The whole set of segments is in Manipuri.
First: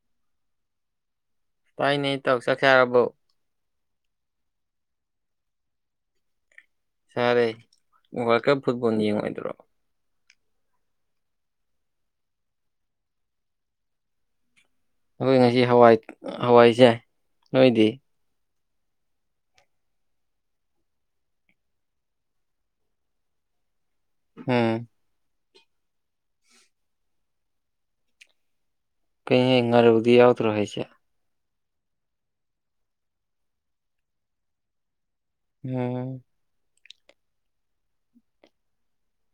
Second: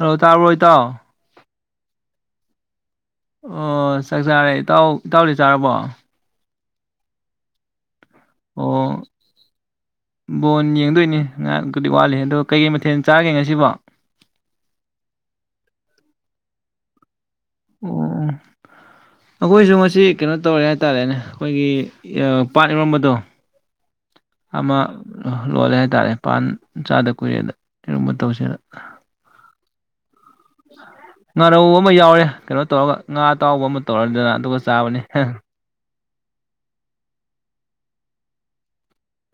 ꯑ ꯇꯥꯔ ꯑꯣꯏꯣꯏ ꯇꯥꯎ ꯇꯥꯏꯅꯦ ꯇꯧ ꯆꯠꯈꯦ ꯍꯥꯏꯔꯕꯣ ꯑꯣ ꯆꯥꯛ ꯆꯥꯔꯦ ꯏꯇꯥꯎ ꯏꯇꯥꯎꯗꯤ ꯆꯥꯔꯕꯣ ꯁꯥꯔꯦ ꯋꯥꯔꯜ ꯀꯞ ꯐꯨꯠꯕꯣꯜ ꯑꯣ ꯌꯦꯡꯉꯏꯗ꯭ꯔꯣ ꯕꯣꯟ ꯌꯦꯡꯗꯣꯏꯅꯤ ꯉꯥꯏꯍꯥꯛꯇꯨꯗꯤ ꯋꯥꯠꯂꯤ ꯑꯗꯣ ꯀꯩꯀꯩ ꯃꯊꯦꯜ ꯆꯥꯒꯦ ꯉꯁꯤꯕꯣ ꯑꯩꯈꯣꯏ ꯉꯁꯤ ꯍꯋꯥꯏ ꯍꯋꯥꯏꯁꯦ ꯑꯣꯝ ꯑꯩꯈꯣꯏꯁꯨ ꯃꯁꯤ ꯀꯩꯅꯣ ꯇꯧꯔꯦ ꯍꯥꯏꯇꯥꯔꯦꯅꯦ ꯑꯩꯈꯣꯏꯒꯤ ꯄꯥꯠ ꯌꯔꯝꯕꯗꯣ ꯑꯃ ꯎꯝ ꯂꯣꯜꯂꯦ ꯍꯥꯏꯇꯥꯔꯦ ꯄꯥꯟ ꯆꯥꯗ ꯀꯨꯏꯔꯦꯗ ꯀꯔꯤꯒꯨꯝꯕ ꯃꯇꯧꯁꯤꯗ ꯀ ꯏꯉꯔ ꯎꯗꯤ ꯌꯥꯎꯇꯔꯦꯁ ꯉꯥꯔꯧ ꯑꯃ ꯌꯥꯎꯔꯦ ꯀꯩꯅꯣ ꯇꯧꯔꯒ ꯉꯥ ꯑꯇꯥꯎꯕ ꯑꯃ ꯇꯧꯔꯅꯤꯗꯅ ꯑꯗꯨꯒ ꯆꯥꯕꯅꯦ ꯑꯣꯝ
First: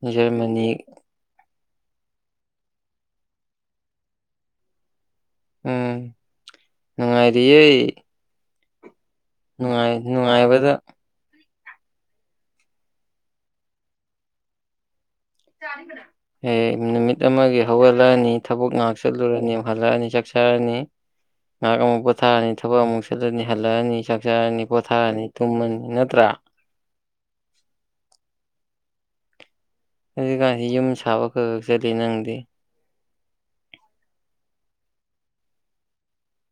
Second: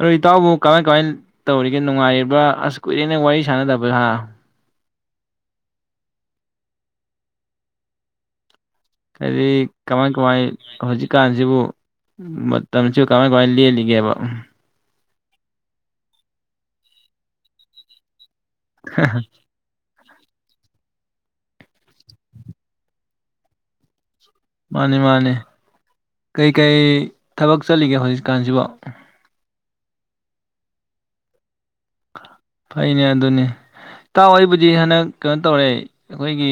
ꯔꯣ ꯏ ꯇꯥꯎꯕꯨ ꯖꯔꯃꯅꯤ ꯀꯃꯥꯏ ꯀꯃꯥꯏ ꯇꯧꯔꯤꯒꯦ ꯅꯨꯡꯉꯥꯏꯔꯤꯕ꯭ꯔꯥ ꯑꯁ ꯀꯨꯏꯔꯦꯅ ꯋꯥꯔꯤ ꯁꯥꯟꯅꯗꯕꯍꯥ ꯎꯝ ꯑꯔꯤ ꯍꯥꯏꯗꯤ ꯀꯃꯥꯏ ꯀꯃꯥꯏ ꯅꯨꯡꯉꯥꯏꯕꯗ ꯍꯧꯖꯤꯛꯀꯥꯟꯁꯤꯕꯨ ꯃꯝꯁꯨ ꯀꯃꯥꯏ ꯀꯃꯥꯏ ꯂꯜꯂꯤꯒꯦꯕ ꯑꯦ ꯅꯨꯃꯤꯠ ꯑꯃꯒꯤ ꯍꯧꯒꯠꯂꯛꯑꯅꯤ ꯊꯕꯛ ꯉꯥꯏꯍꯥꯛ ꯆꯠꯂꯨꯔꯅꯤ ꯌꯥꯝ ꯍꯜꯂꯛꯑꯅꯤ ꯆ ꯔꯅꯤ ꯉꯥꯏꯍꯥꯛ ꯑꯃꯨꯛ ꯄꯣꯊꯥꯔꯅꯤ ꯊꯕꯛ ꯑꯃꯨꯛ ꯆꯠꯂꯅꯤ ꯍꯜꯂꯛꯑꯅꯤ ꯆꯥꯔꯅꯤ ꯃꯥꯅꯤ ꯄꯣꯊꯥꯔꯅꯤ ꯃꯥꯅꯦ ꯇꯨꯝꯃꯅꯤ ꯅꯠꯇ꯭ꯔꯥ ꯀꯩꯀꯩ ꯊꯕꯛ ꯆꯠꯂꯤꯒꯦ ꯍꯧꯖꯤꯛꯀꯥꯟꯁꯤꯐꯥꯎ ꯍꯧꯖꯤꯛꯀꯥꯟꯁꯤ ꯌꯨꯝ ꯁꯥꯕꯒ ꯐꯩꯅꯦ ꯑꯗꯨꯅꯤ ꯇꯥꯎ ꯑꯩꯕꯨꯗꯤ ꯍꯟꯗꯛ ꯀꯩꯅꯣ ꯇꯧꯔꯦ ꯑꯩꯈꯣꯏꯒꯤ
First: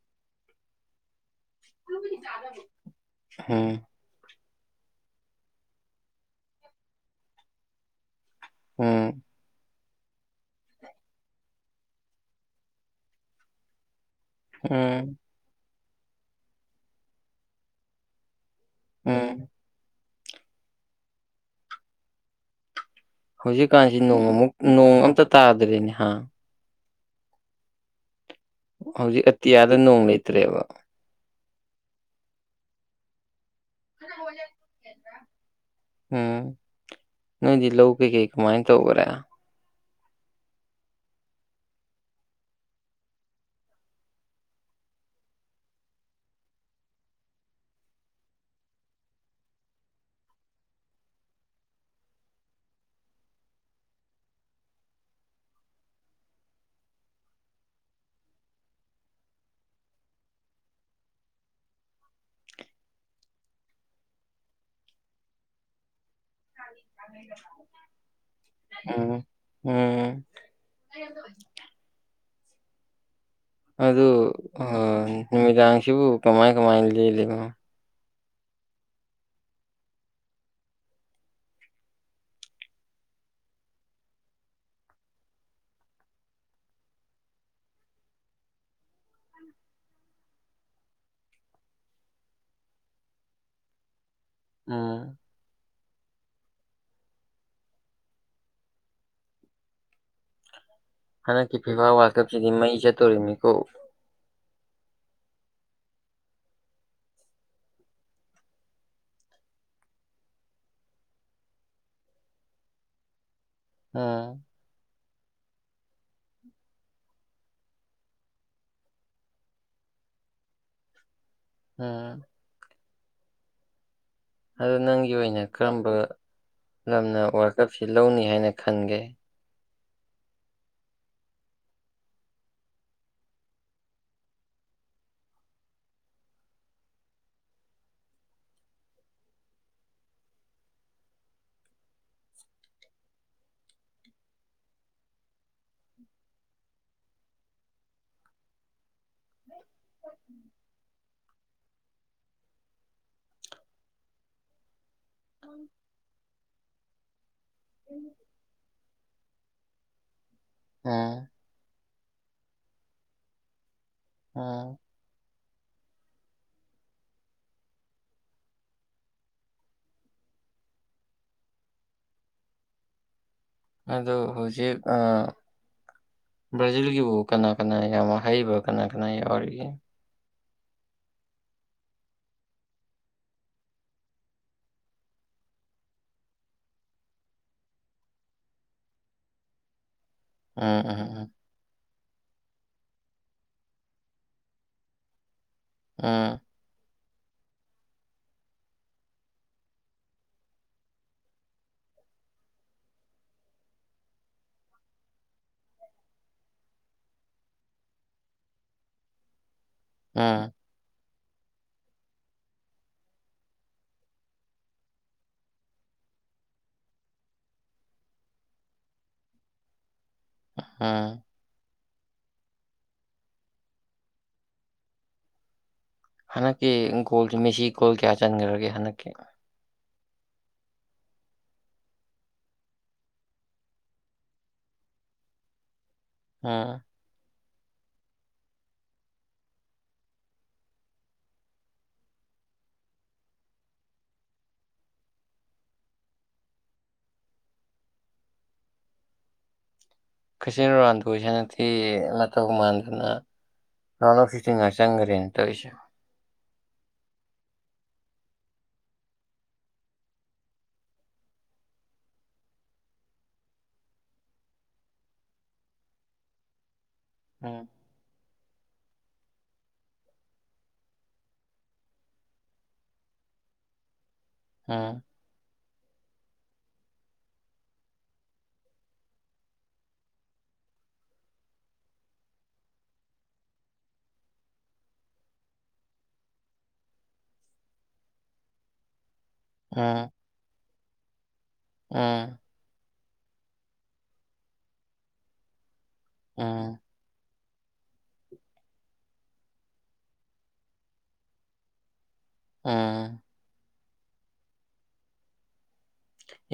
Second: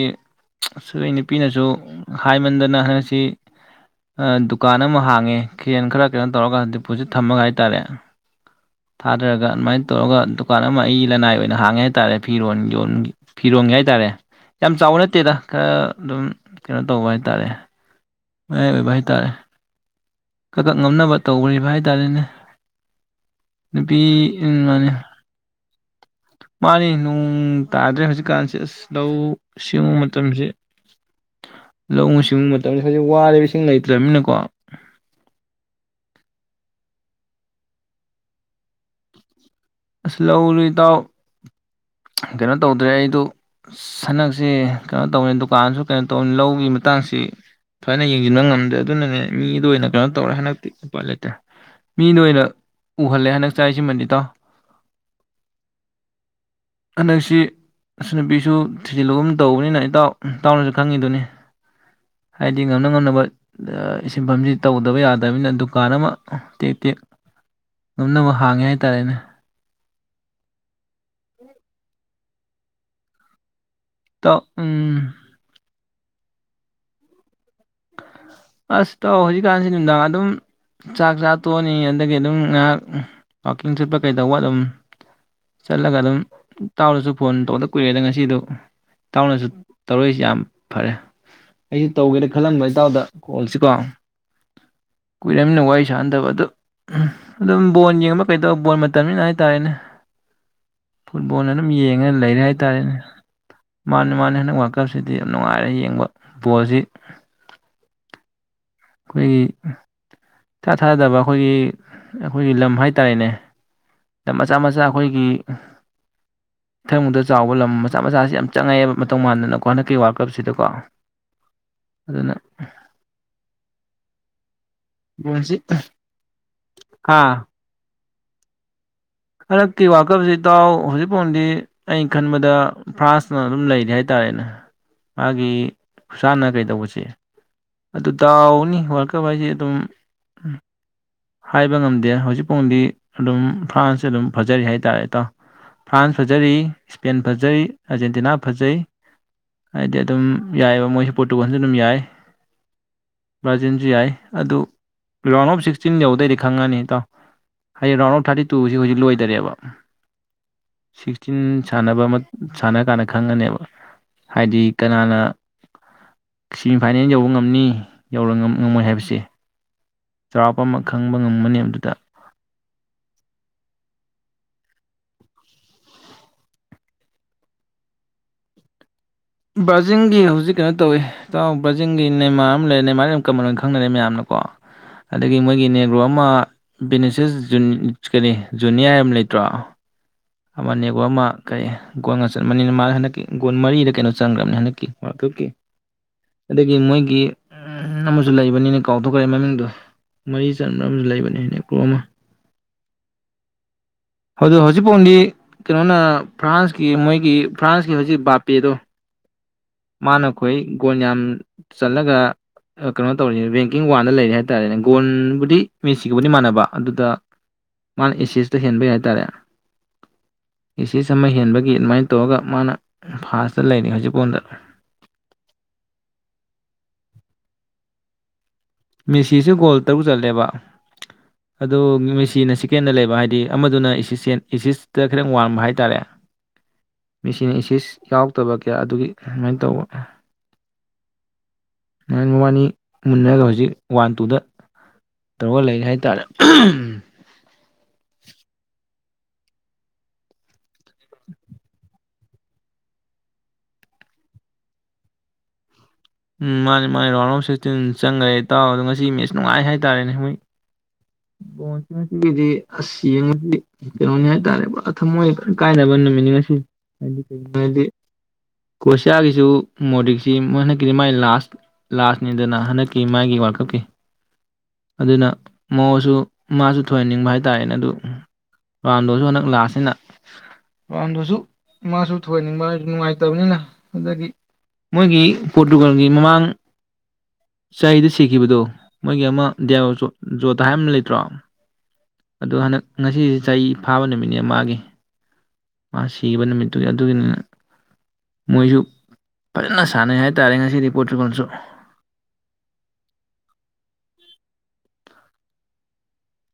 ꯁ ꯅꯨꯄꯤꯅꯁꯨ ꯍꯥꯏꯃꯟꯗꯅ ꯍꯟ ꯗꯨ ꯎꯝ ꯗꯨꯀꯥꯟ ꯑꯃ ꯍꯥꯡꯉꯦ ꯈꯦꯟ ꯈꯔ ꯀꯩꯅꯣ ꯇꯧꯔꯒ ꯗꯤꯄꯣꯖꯤꯠ ꯊꯝꯃꯒ ꯍꯥꯏꯇꯥꯔꯦ ꯎꯝ ꯊꯥꯗꯔꯒ ꯑꯗꯨꯃꯥꯏꯅ ꯇꯧꯔꯒ ꯗꯨꯀꯥꯟ ꯑꯃ ꯑꯩ ꯂꯅꯥꯏ ꯑꯣꯏꯅ ꯍꯥꯡꯉꯦ ꯍꯥꯏꯇꯥꯔꯦ ꯐꯤꯔꯣꯟ ꯌꯣꯟ ꯐꯤꯔꯣꯟꯒꯤ ꯍꯥꯏꯇꯥꯔꯦ ꯌꯥꯝ ꯆꯥꯎꯕ ꯎꯝ ꯅꯠꯇꯦꯗ ꯈꯔ ꯑꯗꯨꯝ ꯀꯩꯅꯣ ꯇꯧꯕ ꯍꯥꯏꯇꯥꯔꯦ ꯑꯚꯥꯏ ꯇꯥꯔꯦ ꯎꯝ ꯀꯀꯛ ꯉꯝꯅꯕ ꯇꯧꯈ꯭ꯔꯤꯕ ꯍꯥꯏ ꯇꯔꯦꯅꯦ ꯍꯧꯖꯤꯛꯀꯥꯟꯁꯤ ꯅꯣꯡꯃꯨꯛ ꯅꯣꯡ ꯑꯝꯇ ꯇꯥꯗ꯭ꯔꯦꯅꯦ ꯍꯥ ꯃꯥꯅꯤ ꯇꯥꯗ꯭ꯔꯦ ꯍꯧꯖꯤꯛꯀꯥꯟꯁꯦ ꯑ ꯍꯧꯖꯤꯛ ꯂꯧꯎ ꯑꯇꯤꯌꯥꯗ ꯁꯤꯡꯎ ꯅꯣꯡ ꯃꯇꯝꯁꯦ ꯂꯩꯇ꯭ꯔꯦꯕ ꯂꯧꯎ ꯁꯤꯡꯎꯕ ꯃꯇꯝꯗ ꯍꯧꯖꯤꯛ ꯋꯥꯔꯤꯕꯁꯤꯡ ꯂꯩꯇ꯭ꯔꯕꯅꯤꯅꯀꯣ ꯎꯝ ꯅꯣꯏꯗꯤ ꯂꯧ ꯀꯩꯀꯩ ꯀꯃꯥꯏꯅ ꯇꯧꯈ꯭ꯔꯦ ꯑꯁꯂꯝ ꯎ ꯇ ꯀꯩꯅꯣ ꯇꯧꯗ꯭ꯔꯦ ꯑꯩꯗꯨ ꯁꯅꯛꯁ ꯀꯩꯅꯣ ꯇꯧꯅꯤ ꯗꯨꯀꯥꯟꯁꯨ ꯀꯩꯅꯣ ꯇꯧꯅꯤ ꯂꯧꯒꯤ ꯃꯇꯝ ꯃꯇꯛꯆꯥꯡꯁꯤ ꯊꯣꯏꯅ ꯌꯦꯡꯁꯤꯟꯕ ꯉꯝꯗꯦ ꯑꯗꯨꯅꯅꯦ ꯃꯤꯗ ꯑꯣꯏꯅ ꯀꯩꯅꯣ ꯇꯧꯔꯦ ꯍꯟꯗꯛꯇꯤ ꯎꯄꯥ ꯂꯩꯇꯦ ꯃꯤ ꯅ ꯑꯣꯏꯅ ꯎꯍꯜꯂꯦ ꯍꯟꯗꯛ ꯆꯥꯏꯁꯤ ꯃꯟꯗꯤꯇꯥ ꯅꯁꯤ ꯑꯁꯨ ꯅꯨꯄꯤꯁꯨ ꯊꯤꯖꯤꯜꯂꯒꯨꯝ ꯇꯧꯕꯅꯤꯅ ꯏꯇꯥꯎ ꯏꯇꯥꯎꯅꯁꯨ ꯈꯪꯉꯤꯗꯨꯅꯤ ꯍꯥꯏꯗꯤ ꯉꯝꯅ ꯉꯝꯅꯕ ꯁꯤꯟꯐꯝꯁꯤ ꯇꯧꯗꯕ ꯌꯥꯗꯕꯅꯤꯅ ꯗꯨꯀꯥꯟ ꯑꯃ ꯇꯦꯛ ꯇꯦꯛ ꯉꯝꯅꯃꯛ ꯍꯥꯡꯉꯦ ꯎꯝ ꯍꯥꯏꯇꯥꯔꯦꯅꯦ ꯎꯝ ꯑꯗꯨ ꯏꯇꯥꯎ ꯎꯝ ꯅꯨꯃꯤꯗꯥꯡꯁꯤꯕꯨ ꯀꯃꯥꯏ ꯀꯃꯥꯏꯅ ꯂꯦꯜꯂꯤꯅꯣ ꯑꯁ ꯇꯧ ꯍꯧꯖꯤꯛꯀꯥꯟꯁꯤ ꯅꯨꯡꯗꯥꯡ ꯑꯗꯨꯝ ꯆꯥꯛ ꯆꯥ ꯇꯣꯛꯑꯅꯤ ꯑꯗꯒꯤ ꯑꯗꯨꯝ ꯉꯥꯏꯍꯥꯛ ꯋꯥꯀꯤꯡ ꯆꯠꯄ ꯀꯩꯗꯧꯕ ꯑꯗꯨꯝ ꯆꯠꯂꯒ ꯑꯗꯨꯝ ꯇꯥꯎꯔꯁꯨ ꯐꯣꯟ ꯇꯧꯕꯗ ꯀꯨꯏꯔꯦꯗ ꯉꯁꯤꯗꯨ ꯇꯥꯎꯅꯁꯨ ꯇꯧꯔꯛꯏꯁꯤ ꯌꯥꯝ ꯐꯔꯦ ꯑꯩꯁꯨ ꯇꯧꯒꯦꯗ ꯈꯜꯂꯝꯕ ꯏꯇꯥꯎꯗ ꯀꯣꯜꯁꯤ ꯀꯣ ꯎꯝ ꯀꯨꯏꯔꯃꯤꯅ ꯋꯥꯏ ꯄꯩꯁꯥ ꯍꯟꯊꯕ ꯑꯗꯨ ꯑꯗꯨꯝ ꯕꯣꯜ ꯌꯦꯡꯕ ꯀꯩꯗꯧꯕ ꯕꯣꯜ ꯃꯇꯝꯅꯤꯅ ꯍꯥꯏꯇꯥꯔꯦꯅꯦ ꯐꯨꯠꯕꯣꯜꯅ ꯍꯟꯗꯛꯀꯤ ꯑꯗꯨꯝ ꯐꯤꯐꯥ ꯋꯥꯔꯜ ꯌꯦꯡꯉꯒ ꯂꯩꯔꯦ ꯀꯞꯁꯤꯗꯤ ꯃꯩ ꯍꯥꯏꯇꯥꯔꯦꯅꯦ ꯆꯠꯇꯣꯔꯤꯕꯅꯤꯀꯣ ꯃꯥꯅꯦ ꯃꯥꯅꯦ ꯍꯟꯗꯛ ꯀꯞꯁꯤꯗꯤ ꯌꯥꯝ ꯅꯨꯡꯉꯥꯏꯔꯦ ꯌꯦꯡꯕ ꯕꯣꯜꯁꯤ ꯑꯩꯈꯣꯏꯒꯤ ꯊꯥ ꯊꯥꯗꯕ ꯑꯩꯈꯣꯏꯒꯤ ꯑꯩꯈꯣꯏꯒꯤ ꯂꯝ ꯍꯥꯏꯇꯥꯔꯦꯅꯦ ꯎꯝ ꯃꯆꯥ ꯃꯆꯥ ꯑꯩꯈꯣꯏꯒꯤ ꯏꯊꯪꯕꯗ ꯆꯥꯎꯕ ꯂꯝ ꯃꯆꯥ ꯃꯆꯥꯁꯤ ꯌꯥꯝ ꯆꯪꯉꯛꯑꯦꯕ ꯃꯇꯧ ꯃꯥꯟꯗꯅꯀꯣ ꯍꯟꯗꯛꯀꯤ ꯋꯥꯔꯀꯞꯁꯤꯗꯀꯣ ꯎꯝ ꯑꯗꯨꯅ ꯑꯗꯣ ꯅꯪꯒꯤ ꯑꯣꯏꯅ ꯕꯣꯜꯁꯤ ꯀꯔꯝꯕ ꯂꯝꯅ ꯍꯥ ꯋꯥꯔꯀꯞꯁꯤ ꯂꯧꯅꯤ ꯍꯥꯏꯅ ꯈꯟꯒꯦ ꯍꯟꯗꯛꯀꯤ ꯋꯥꯔꯜꯀꯞꯁꯤ ꯏꯇꯥꯎ ꯍꯧꯖꯤꯛꯐꯥꯎꯗꯤ ꯑꯩꯅ ꯈꯟꯕꯗ ꯐ꯭ꯔꯥꯟꯁꯅ ꯑꯗꯨꯝ ꯂꯩꯔꯤ ꯍꯥꯏꯇꯥꯔꯦ ꯥꯏꯅ ꯃꯥꯒꯤ ꯈꯨꯁꯥꯅ ꯀꯩꯗꯧꯕꯁꯦ ꯑꯗꯨ ꯗꯥꯎꯅꯤ ꯋꯥꯜꯀꯞ ꯍꯥꯏꯁꯦ ꯑꯗꯨꯝ ꯍꯥꯏꯕ ꯉꯝꯗꯦ ꯍꯧꯖꯤꯛꯐꯥꯎꯗꯤ ꯑꯗꯨꯝ ꯐ꯭ꯔꯥꯟꯁꯁ ꯑꯗꯨꯝ ꯐꯖꯔꯤ ꯍꯥꯏꯇꯥꯥꯔꯦꯇꯥꯎ ꯐ꯭ꯔꯥꯟꯁ ꯐꯖꯔꯤ ꯏꯁꯄꯦꯟ ꯐꯖꯔꯤ ꯑꯥꯔꯖꯦꯟꯇꯤꯅꯥ ꯐꯖꯩ ꯍꯥꯏꯗꯤ ꯑꯗꯨꯝ ꯌꯥꯏꯑꯕ ꯃꯣꯏꯁꯨ ꯄꯣꯠꯇꯨ ꯈꯟꯁꯨ ꯑꯗꯨꯝ ꯌꯥꯏ ꯚꯥꯔꯖꯤꯟꯁꯨ ꯌꯥꯏ ꯑꯗꯨ ꯔ ꯔꯥꯎꯟ ꯑꯣꯐ ꯁꯤꯛꯁ ꯀꯛꯆꯤꯟ ꯌꯧꯗꯩꯗꯤ ꯈꯪꯉꯅꯤꯇꯥꯎ ꯍꯥꯏꯗꯤ ꯔꯥꯎꯟ ꯑꯐ ꯊꯥꯔꯇꯤ ꯇꯨꯁꯤ ꯍꯧꯖꯤꯛ ꯂꯣꯏꯗꯔꯦꯕ ꯎꯝ ꯁꯤꯛꯁꯇꯤꯟ ꯁꯥꯟꯅꯕ ꯑꯃ ꯁꯥꯟꯅ ꯀꯥꯟꯗ ꯈꯪꯉꯅꯦꯕ ꯍꯥꯏꯗꯤ ꯎꯝ ꯀꯅꯥꯅ ꯁꯦꯃꯤꯐꯥꯏꯅꯦꯜ ꯌꯧꯕ ꯉꯝꯅꯤ ꯌ ꯉꯝꯃꯣꯏ ꯍꯥꯏꯕꯁꯦ ꯆꯥꯎꯔꯥꯛꯄ ꯑꯃ ꯈꯪꯕ ꯉꯝꯃꯅꯤ ꯑꯗꯨꯗ ꯑ ꯍꯧꯖꯤꯛ ꯕ꯭ꯔꯥꯖꯤꯜꯒꯤꯕꯨ ꯀꯅꯥ ꯀꯅꯥ ꯌꯥꯝ ꯍꯩꯕ ꯀꯅꯥ ꯀ ꯕꯖꯤꯡꯒꯤ ꯍꯧꯖꯤꯛ ꯀꯩꯅꯣ ꯇꯧꯋꯤ ꯆꯥꯎꯥꯎ ꯖꯤꯡꯒꯤ ꯅꯃꯥꯔ ꯑꯃ ꯂꯩꯔꯦ ꯅꯃꯥꯔ ꯌꯥꯝ ꯀꯃꯟ ꯑꯣꯏꯅ ꯈꯪꯅꯔꯦ ꯃꯌꯥꯝꯅꯀꯣ ꯑꯗꯒꯤ ꯃꯣꯏꯒꯤ ꯅꯦꯒ꯭ꯔꯣ ꯑꯃ ꯕꯤꯅꯤꯁꯦꯁ ꯀꯔꯤ ꯖꯨꯅꯤꯌꯥꯔ ꯑꯃ ꯂꯩꯇ꯭ꯔꯣ ꯎꯝ ꯎꯝ ꯑꯃꯅꯦꯦꯛꯕ ꯎꯝ ꯑꯃ ꯀꯩ ꯒꯣꯜ ꯉ ꯆꯟꯕꯅꯤꯅ ꯃꯥ ꯍꯟꯗꯛꯀꯤ ꯒꯣ ꯃꯔꯤꯗ ꯀꯩꯅꯣ ꯆꯪꯈ꯭ꯔꯕꯅꯤ ꯍꯟꯗꯛꯀꯤ ꯎꯝ ꯑꯗꯒꯤ ꯃꯣꯏꯒꯤ ꯎ ꯑꯃꯁꯨ ꯂꯩꯕꯅꯤꯅ ꯀꯥꯎꯊꯣꯛꯈ꯭ꯔꯦ ꯃꯃꯤꯡꯗꯣ ꯃꯔꯤ ꯆꯕ ꯑꯃꯁꯨ ꯂꯩꯕꯅꯦ ꯑꯃ ꯐꯨꯠꯕꯣꯜꯗꯤ ꯀꯩꯅꯣꯅ ꯐ꯭ꯔꯥꯟꯁꯀꯤ ꯃꯣꯏꯒꯤ ꯐ꯭ꯔꯥꯟꯁꯀꯤ ꯍꯧꯖꯤꯛ ꯕꯥꯄꯦꯗꯣ ꯃꯥꯅ ꯎꯝ ꯈꯈꯣꯏ ꯒꯣꯜ ꯌꯥꯝ ꯆꯜꯂꯒ ꯀꯩꯅꯣ ꯇꯧꯔꯤ ꯕꯦꯡꯀꯤꯡ ꯋꯥꯟꯗ ꯂꯩꯔꯦ ꯍꯥꯏ ꯇꯥꯔꯦꯅꯦ ꯒꯣꯣꯟꯕꯨꯗꯤ ꯃꯤꯦꯁꯤꯒꯕꯨꯗꯤ ꯃꯥꯟꯅꯕ ꯑꯗꯨꯗ ꯃꯥꯅ ꯑꯦꯁꯤꯁꯇ ꯍꯦꯟꯕꯩ ꯍꯥꯏꯇꯥꯔꯦ ꯑꯦꯁꯤꯁ ꯎꯝ ꯑꯃ ꯍꯦꯟꯕꯒꯤ ꯑꯗꯨꯃꯥꯏꯅ ꯍꯥꯇꯣꯛꯑꯒ ꯃꯥꯅ ꯐꯥꯁꯇ ꯂꯩꯔꯤ ꯍꯧꯖꯤꯛꯐꯥꯎꯗ ꯍꯅꯀꯤꯒꯣꯜꯁꯦ ꯃꯦꯁꯤ ꯀꯣꯜ ꯀꯌꯥ ꯆꯟꯈ꯭ꯔꯒꯦ ꯍꯟꯗꯛꯀꯤ ꯃꯦꯁꯤꯁꯨ ꯒꯣꯜ ꯇꯔꯨꯛ ꯆꯠꯂꯦꯕ ꯑꯗꯣ ꯃꯦꯆꯤꯅ ꯆꯀꯦꯟꯗ ꯂꯩꯕ ꯍꯥꯏꯗꯤ ꯑꯃꯗꯨꯅ ꯏꯁꯤꯁꯇ ꯈꯤꯇꯪ ꯋꯥꯡꯕ ꯍꯥꯏꯇꯥꯔꯦ ꯑꯝ ꯃꯤꯆꯅ ꯏꯆ ꯌꯥꯎꯗꯕ ꯀꯌꯥ ꯑꯗꯨꯒꯤ ꯑꯗꯨꯃꯥꯏꯅ ꯇꯧꯕ ꯅꯔ ꯃꯕꯥꯅꯤ ꯃꯟꯅꯔꯒ ꯍꯧꯖꯤ ꯋꯥꯟ ꯇꯨꯗ ꯇꯧꯔꯒ ꯂꯩꯔꯤ ꯍꯥꯏꯇꯥꯔꯦ [unintelligible] ꯀꯩꯆꯤꯟ ꯔꯥꯟꯗꯁꯤꯅꯤ ꯃꯇꯧ ꯃꯥꯟꯗꯨꯅ ꯔꯅ ꯐꯇ ꯆꯪꯒꯔꯤꯅꯤ ꯇꯧꯁ ꯎꯝ ꯃꯥꯅꯦ ꯃꯥꯅꯤ ꯔꯥꯎꯟ ꯑꯣꯐ ꯁꯤꯛꯁꯇꯤꯟ ꯆꯪꯈ꯭ꯔꯦ ꯏꯇꯥꯎ ꯑꯗꯣ ꯉꯁꯤ ꯃꯦꯠꯁ ꯅꯨꯡꯉꯥꯏ ꯍꯥꯏꯇꯥꯔꯦꯅꯦ ꯃꯣꯏ ꯕꯣꯟꯁꯤꯡ ꯑꯁꯤꯒꯤꯗꯤ ꯑꯁ ꯌꯦꯡꯉꯗꯤ ꯀꯩꯅꯣꯅꯤ ꯍꯥꯏꯇꯥꯔꯦ ꯊꯝꯃꯣꯏꯗ ꯀꯥꯏꯅꯕ ꯟꯅꯉꯁꯤ ꯍꯥꯏꯗꯤ ꯎꯝ ꯀꯩꯒꯤꯗꯤ ꯀꯣꯁꯤꯌꯥꯒꯤꯁꯨ ꯃꯣꯗꯤꯛꯁꯤ ꯃꯣꯏ ꯍ ꯒꯤꯗꯤ ꯃꯥꯏ ꯂꯥꯁ ꯂꯥꯁꯅꯦꯗꯅ ꯍꯟꯗꯛꯀꯤ ꯃꯥꯒꯤ ꯋꯥꯔꯜ ꯀꯞꯀꯤ ꯎꯝ ꯑꯗꯨꯅ ꯃꯑꯣꯁꯨ ꯃꯥꯁꯨ ꯊꯣꯏꯍꯟꯅꯤꯡꯕ ꯍꯥꯏꯇꯥꯥꯔꯦꯅꯦ ꯑꯗꯨ ꯔꯥꯟꯗꯣꯁꯨ ꯍꯟꯗꯛ ꯂꯥꯁꯁꯤꯅ ꯔꯥꯎꯝꯗꯨꯁꯨ ꯃꯥꯁꯨ ꯊꯨꯍꯟꯅꯤꯡꯕ ꯅꯨꯡꯉꯥꯏꯇꯕꯅꯤꯅ ꯑꯗꯒꯤ ꯃꯣꯏꯒꯤ ꯄꯣꯔꯇꯨꯒꯜꯒꯤ ꯃꯃꯥꯡ ꯆꯍꯤꯗ ꯁꯤꯈꯤꯕꯗꯣ ꯃꯣꯏꯒꯤ ꯑꯃ ꯗꯤꯌꯥ ꯎꯝ ꯖꯣꯠꯇ ꯍꯥꯏ ꯑꯃ ꯂꯩꯇ꯭ꯔꯣ ꯎꯝ ꯑ ꯍꯟꯗꯛ ꯉꯁꯤꯁ ꯆꯍꯤ ꯐꯥꯕ ꯅꯨꯃꯤꯠꯅꯦ ꯃꯥꯒꯤ ꯃꯥ ꯁꯤꯈꯤꯕ ꯎꯝ ꯅꯨꯃꯤꯠꯇꯨꯒꯤ ꯑꯗꯨꯒꯤꯅꯤꯅ ꯃꯣꯏꯁꯨ ꯐꯖꯅ ꯁꯥꯟꯅꯩ ꯍꯥꯏꯇꯥꯔꯦ ꯉꯁꯤ ꯔꯤ ꯄꯣꯠꯁꯤꯒꯁꯨ ꯑꯥ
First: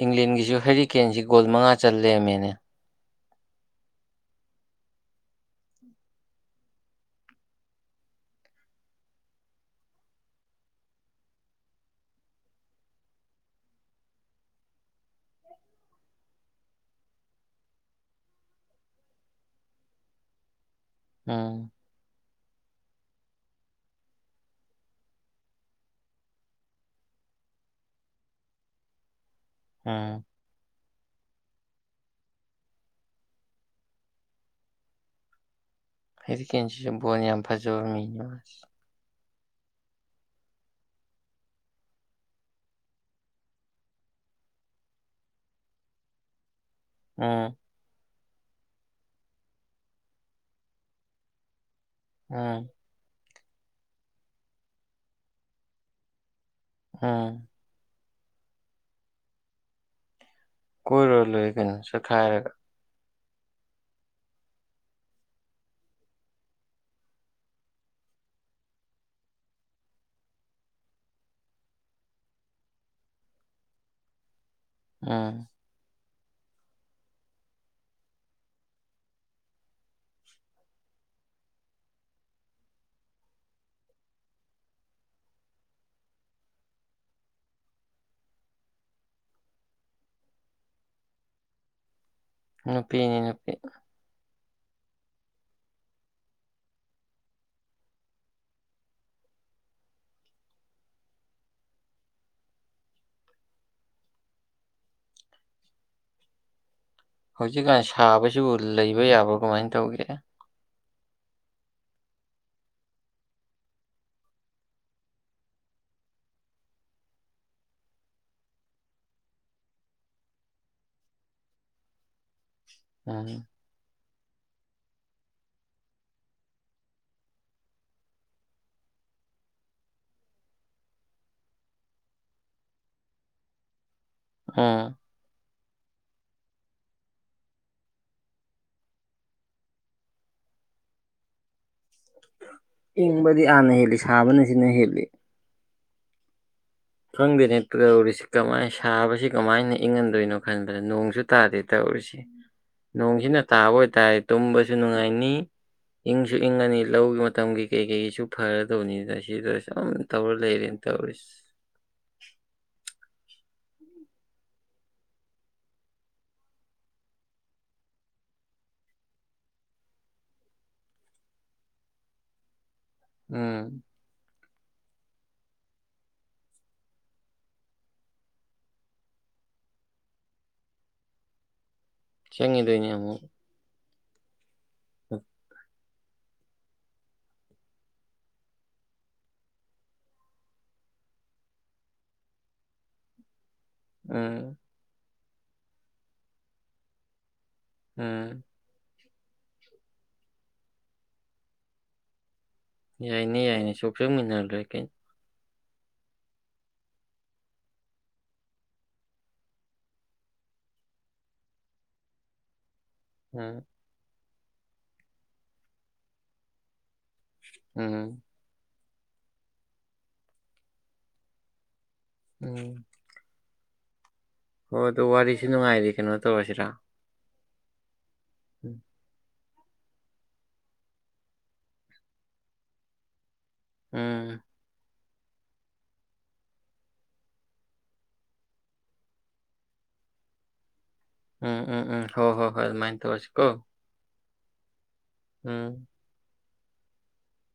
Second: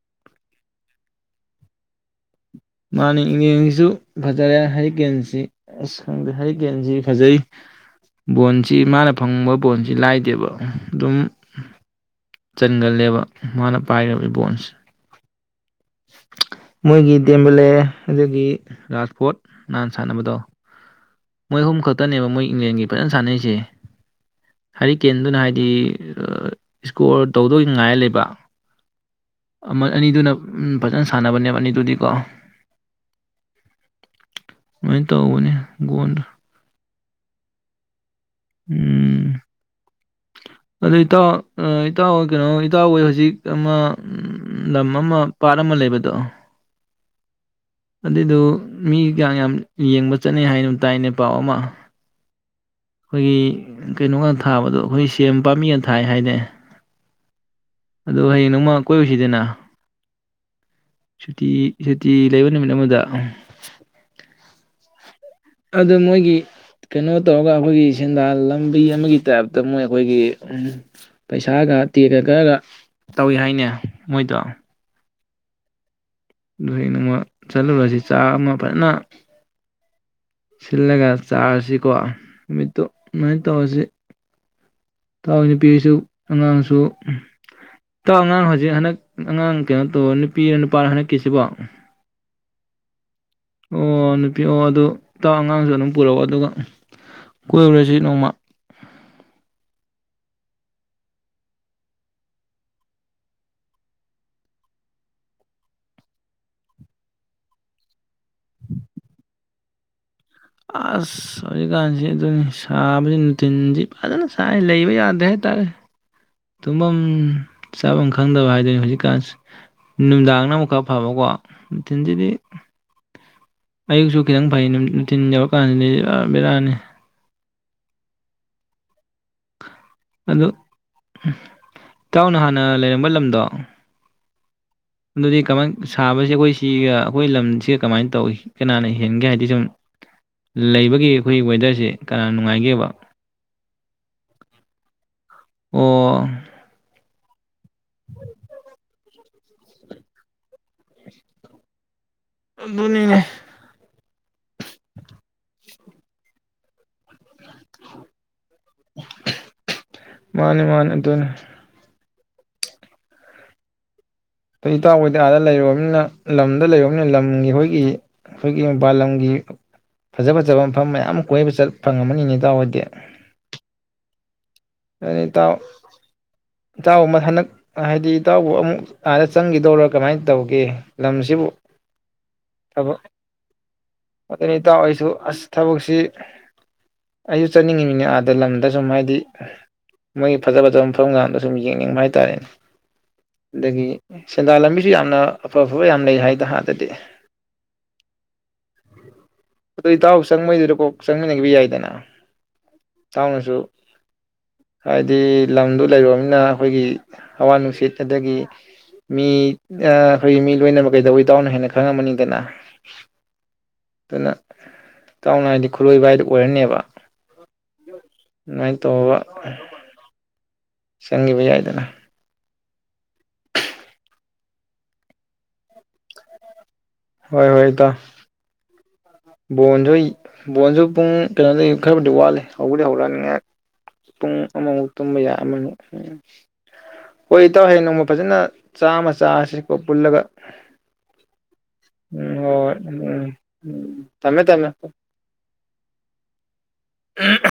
ꯏꯪꯂꯦꯟꯒꯤꯁꯨ ꯍꯦꯔꯤ ꯀꯦꯟꯁꯤ ꯒꯣꯜ ꯃꯉꯥ ꯆꯜꯂꯔꯝꯃꯦꯅꯦ ꯃꯥꯅ ꯏꯁꯤꯁꯨ ꯐꯖꯔꯦ ꯍꯔꯤ ꯀꯦꯟꯁꯤ ꯑꯁ ꯈꯪꯗꯦ ꯍꯔꯤ ꯀꯦꯟꯁꯤ ꯐꯖꯩ ꯕꯣꯟꯁꯤ ꯃꯥꯅ ꯐꯪꯕ ꯕꯣꯟꯁꯤ ꯂꯥꯏꯗꯦꯕ ꯑꯗꯨꯝ ꯆꯟꯒꯜꯂꯦꯕ ꯃꯥꯅ ꯄꯥꯏꯈ꯭ꯔꯕ ꯏꯕꯣꯟꯁꯦ [inaudible] ꯃꯣꯏꯒꯤ ꯗꯦꯝꯕꯂꯦ ꯑꯗꯨꯗꯒꯤ ꯔꯥꯖꯄꯣꯠ ꯅꯍꯥꯟ ꯁꯥꯟꯅꯕꯗꯣ ꯃꯣꯏ ꯎꯝ ꯑꯍꯨꯝ ꯈꯛꯇꯅꯦꯕ ꯃꯣꯏ ꯏꯪꯂꯦꯟꯒꯤ ꯐꯖꯅ ꯁꯥꯟꯅꯩꯁꯦ ꯍꯥꯏꯔꯤꯀꯦꯟꯗꯨꯅ ꯍꯥꯏꯗꯤ ꯏꯁꯀꯣꯔ ꯇꯧꯗꯣꯏ ꯉꯥꯏꯔ ꯂꯩꯕ ꯎꯝ ꯑꯅꯤꯗꯨꯅ ꯎꯝ ꯐꯖꯅ ꯁꯥꯟꯅꯕꯅꯦꯕꯅꯤ ꯑꯗꯨꯗꯤꯀꯣ ꯂꯣꯏꯅ ꯇꯅꯤ ꯍꯗꯤ ꯀꯁꯤꯁꯨ ꯕꯣꯅꯤ ꯌꯥꯝ ꯐꯖꯕ ꯃꯤ ꯎꯝ [inaudible] ꯑꯗꯨ ꯏꯇꯥꯎ ꯏꯇꯥꯎ ꯀꯩꯅꯣ ꯏꯇꯥꯎꯣꯏ ꯍꯧꯖꯤꯛ ꯑꯃ ꯂꯝ ꯑꯃ ꯄꯥꯠ ꯑꯃ ꯑꯃ ꯂꯩꯕꯗꯣ ꯎꯝ ꯑꯗꯨꯏꯗꯨ ꯃꯤ ꯌꯥꯝ ꯌꯦꯡꯕ ꯆꯠꯅꯩ ꯍꯥꯏꯅ ꯇꯥꯏꯅꯦ ꯄꯥꯎ ꯑꯃ ꯎꯝ ꯑꯩꯈꯣꯏꯒꯤ ꯀꯩꯅꯣꯒꯥ ꯊꯥꯕꯗꯣ ꯑꯩꯈꯣꯏ ꯁꯦꯝ ꯄꯥꯝꯕꯤꯅ ꯊꯥꯏ ꯍꯥꯏꯗꯤ ꯑꯝ ꯑꯗ ꯍꯌꯦꯡ ꯅꯣꯡꯃ ꯀꯣꯏꯨꯁꯤꯗꯅ ꯀꯣꯏꯔꯨꯔ ꯁꯨꯇꯤ ꯂꯣꯏꯔꯦ ꯀꯩꯅꯣ ꯁꯨꯇꯤ ꯂꯩꯕ ꯆꯠꯈꯥꯏꯔꯒ ꯅꯨꯃꯤꯠ ꯑꯃꯗ ꯑꯗ ꯃꯣꯏꯒꯤ ꯀꯩꯅꯣ ꯇꯧꯔꯒ ꯑꯩꯈꯣꯏꯒꯤ ꯁꯦꯟꯗꯥꯟ ꯂꯝꯕꯤ ꯑꯃꯒꯤ ꯇꯥꯏꯞꯇ ꯃꯣꯏ ꯑꯩꯈꯣꯏꯒꯤ ꯎ ꯄꯩꯁꯥꯒ ꯇꯦꯛꯒ ꯈꯒ ꯇꯧꯏ ꯍꯥꯏꯅꯦ ꯃꯣꯏꯗꯣ ꯎꯝ ꯑꯗꯨꯩꯅꯃ ꯆꯠꯂꯨꯔꯁꯤ ꯆꯥ ꯑꯃ ꯐꯖꯅ ꯁꯤꯜꯂꯒ ꯆꯥꯔꯁꯤꯀꯣ ꯅꯨꯃꯤꯠꯇꯨ ꯑꯗꯨꯃꯥꯏꯅ ꯇꯧꯔꯁꯤ ꯇꯥ ꯄꯤꯁꯨ ꯑꯥꯡꯁꯨ ꯏꯇꯥꯎ ꯑꯉꯥꯡ ꯍꯧꯖꯤꯛ ꯍꯟꯗꯛ ꯑꯉꯥꯡ ꯀꯩꯅꯣ ꯇꯧꯕ ꯅꯨꯄꯤꯔ ꯅꯨꯄꯥꯅ ꯍꯟꯗꯛꯀꯤꯁꯤꯕꯣ ꯅꯨꯄꯤꯅꯤ ꯅꯨꯄꯤ ꯑꯣꯅꯤ ꯄꯤꯛꯑꯣ ꯑꯗꯨ ꯇꯥ ꯑꯉꯥꯡꯁꯨ ꯑꯗꯨꯝ ꯄꯨꯔꯛꯑꯣ ꯑꯗꯨꯒ ꯀꯣꯏꯔꯨꯔꯁꯤ ꯅꯣꯡꯃ ꯍꯧꯖꯤꯛꯀꯥꯟ ꯁꯥꯕꯁꯤꯕꯨ ꯂꯩꯕ ꯌꯥꯕ꯭ꯔꯣ ꯀꯃꯥꯏꯅ ꯇꯧꯒꯦ ꯑꯁ ꯍꯧꯖꯤꯛꯀꯥꯟꯁꯤ ꯑꯗꯨꯅꯤ ꯁꯥꯕꯁꯤ ꯅꯨꯡꯊꯤꯟꯁꯤ ꯐꯖꯅ ꯁ ꯂꯩꯕ ꯌꯥꯗꯦ ꯍꯥꯏꯇꯥꯥꯔꯦ ꯇꯨꯝꯐꯝ ꯆꯥꯐꯝ ꯈꯪꯗꯕ ꯍꯥꯏꯗꯣꯏꯅꯤ ꯍꯧꯖꯤꯛꯀꯥꯟ ꯅꯨꯅꯨꯡꯃꯤꯗꯥꯡꯅ ꯑꯃꯨꯛꯔ ꯐꯕꯀꯣ ꯅꯨꯡꯊꯤꯟꯁꯤꯗꯤ ꯎꯝ ꯑꯌꯨꯛꯁꯨ ꯈꯤꯇꯪ ꯐꯩ ꯅꯨꯡꯊꯤꯟ ꯌꯧꯔꯀꯥꯟꯁꯤꯗꯤ ꯕꯤꯔꯥꯅꯤ ꯑꯗꯨ ꯏꯇꯥꯎꯅ ꯍꯥꯟꯅ ꯂꯩꯔꯝꯕ ꯂꯝꯗꯣ ꯑꯥ ꯑꯗꯨꯗꯤ ꯀꯃꯥꯏ ꯁꯥꯕꯁꯤ ꯑꯩꯈꯣꯏ ꯁꯤꯒ ꯑꯩꯈꯣꯏ ꯂꯝꯁꯤꯒ ꯀꯃꯥꯏꯅ ꯇꯧꯏ ꯀꯅꯥꯅ ꯍꯦꯟꯒꯦ ꯍꯥꯏꯕꯗꯤ ꯁꯨꯝ ꯂꯩꯕꯒꯤ ꯑꯩꯈꯣꯏ ꯋꯦꯗꯔꯁꯦ ꯀꯅꯥ ꯅꯨꯡꯉꯥꯏꯒꯦꯕ ꯏꯪꯕꯗꯤ ꯍꯥꯟꯅ ꯍꯦꯜꯂꯤ ꯁꯥꯕꯅ ꯁꯤꯅ ꯍꯦꯜꯂꯤ ꯑꯣ ꯍꯪꯗꯅꯦꯠꯇ ꯑꯣꯔꯤꯁꯤ ꯀ ꯃꯥꯏ ꯁꯥ ꯀꯃꯥꯏꯅ ꯏꯪꯍꯟꯗꯣꯏꯅꯣ ꯈꯟꯕꯗ ꯅꯣꯡꯁꯨ ꯇꯥꯗꯦ ꯇꯧꯔꯤꯁꯤꯦ ꯑꯗꯨꯅꯤꯅꯦ ꯅꯣꯡꯁꯤꯅ ꯇꯥꯕ ꯑꯣꯏꯇꯥꯔ ꯇꯨꯝꯕꯁꯨ ꯅꯨꯡꯉꯥꯏꯅꯤ ꯏꯪꯁꯨ ꯏꯪꯉꯅꯤ ꯂꯧꯒꯤ ꯃꯇꯝꯒꯤ ꯀꯩ ꯀꯩꯁꯨ ꯐꯥꯏꯔ ꯇꯧꯅꯤꯅ ꯁꯤꯗ ꯁꯨꯝ ꯇꯧꯔ ꯃꯥꯅꯤ ꯂꯩꯔꯦꯅ ꯃꯥꯅꯤ ꯑꯗꯨꯅꯤ ꯇꯧꯔꯤꯁ ꯑ ꯏꯇꯥꯎꯈꯇꯥ ꯑꯥꯗ ꯂꯩꯔꯅꯤꯅ ꯂꯝꯗ ꯂꯩꯔꯅꯤꯅ ꯂꯝꯒꯤ ꯑꯩꯈꯣꯏꯒꯤ ꯑꯩꯈꯣꯏꯒꯤ ꯃꯄꯜ ꯂꯝꯒꯤ ꯐꯖ ꯐꯖꯕ ꯃꯐꯝ ꯃꯌꯥꯝ ꯀꯣꯏꯕ ꯆꯠ ꯐꯪ ꯑꯃꯅꯤꯅꯦꯇꯎ ꯑꯣꯏꯏꯗꯤ ꯎꯝ ꯑꯅꯤ ꯇ ꯏꯇꯥꯎꯕ ꯑꯃ ꯍꯟꯗꯛ ꯍꯥꯏꯗꯤ ꯏꯇꯥꯎꯕ ꯑꯃꯨꯛ ꯑꯗ ꯆꯪꯈꯤꯗꯧꯔ ꯀꯃꯥꯏꯅ ꯇꯧꯒꯦ ꯂꯝꯁꯤꯕꯨ ꯆꯪꯉꯤꯗꯣꯏꯅꯤ ꯑꯃꯨꯛ ꯀꯔꯤꯇꯥꯥꯔꯁꯨ ꯑꯁ ꯊꯕꯛꯁꯤ ꯑꯩꯁꯨ ꯆꯠꯅꯤꯡꯉꯤꯃꯤꯅꯦ ꯑꯥꯗ ꯂꯝꯗ ꯁꯨꯝ ꯍꯥꯏꯗꯤ ꯃꯣꯏꯒꯤ ꯐꯖ ꯐꯖꯕ ꯃꯐꯝ ꯀꯗ ꯁꯨꯝ ꯌꯦꯡꯅꯤꯡꯕ ꯍꯥꯏꯇꯥꯔꯦꯅꯦ ꯑꯗꯒꯤ ꯎꯝ ꯁꯦꯟꯗꯥꯟ ꯂꯝꯕꯤꯁꯨ ꯌꯥꯝꯅ ꯑꯐ ꯑꯐꯕ ꯌꯥꯝ ꯂꯩ ꯍꯥꯏꯗ ꯍꯥꯟꯗꯗꯤ ꯑꯝ ꯇꯥꯎ ꯆꯪꯗꯗ ꯀꯣ ꯆꯪ ꯌꯥꯏꯗꯅ ꯌꯥꯏꯅꯤ ꯏꯇꯥꯎꯅꯁꯨ ꯌꯥꯏꯅꯤ ꯁꯨꯡ ꯆꯃꯤꯟꯅꯔ꯭ꯔꯦ ꯍꯥꯏꯗꯤ ꯂꯝꯗꯨ ꯂꯩꯔꯨꯅꯤꯅ ꯑꯩꯈꯣꯏꯒꯤ ꯍꯋꯥ ꯅꯨꯡꯁꯤꯠ ꯑꯗꯒꯤ ꯃꯤ ꯑꯩꯈꯣꯏꯒꯤ ꯃꯤ ꯂꯣꯏꯅꯕ ꯀꯩꯗꯧꯕ ꯏꯗꯎꯅꯣ ꯍꯦꯟꯅ ꯈꯪꯉꯝꯃꯅꯤꯗꯅ ꯎꯝ ꯑꯗꯨꯅ ꯆꯥꯎꯅ ꯍꯥꯏꯗꯤ ꯈꯨꯠꯂꯣꯏꯕ ꯍꯥꯏꯗꯨ ꯑꯣꯏꯔꯅꯦꯕ ꯎꯝ ꯇꯣ ꯁꯤ ꯖꯥꯏꯗꯅ ꯎꯝ ꯍꯣꯏ ꯑꯗꯨ ꯋꯥꯔꯤꯁꯨ ꯅꯨꯡꯉꯥꯏꯔꯤ ꯀꯩꯅꯣ ꯇꯧꯔꯁꯤꯔꯥ ꯍꯣꯏ ꯍꯣꯏ ꯇ ꯎꯝ ꯕꯣꯟꯁꯨ ꯕꯣꯟꯁꯨ ꯄꯨꯡ ꯀꯩꯅꯣꯗꯤ ꯈꯔꯕꯨꯗꯤ ꯋꯥꯠꯂꯤ ꯍꯧꯕꯗꯤ ꯍꯧꯔꯛꯑꯅꯤꯉꯥꯏꯍꯥꯛ ꯎꯝ ꯄꯨꯡ ꯑꯃꯃꯨ ꯇꯨꯝꯕ ꯌꯥ ꯑꯃꯃ ꯑꯩꯏ ꯏꯇꯥꯎ ꯍꯌꯦ ꯅꯣꯡꯃ ꯐꯖꯅ ꯆꯥꯃ ꯆꯥꯁꯤꯀꯣ ꯄꯨꯜꯂꯒ ꯎꯝ ꯎꯝ ꯎꯝ ꯎ ꯍꯣꯏ ꯍꯣꯏ ꯍ ꯍꯣꯏ ꯑꯗꯨꯃꯥꯏꯅ ꯎꯝ ꯇꯃꯦ ꯇꯃꯦ ꯑꯝ ꯎꯝ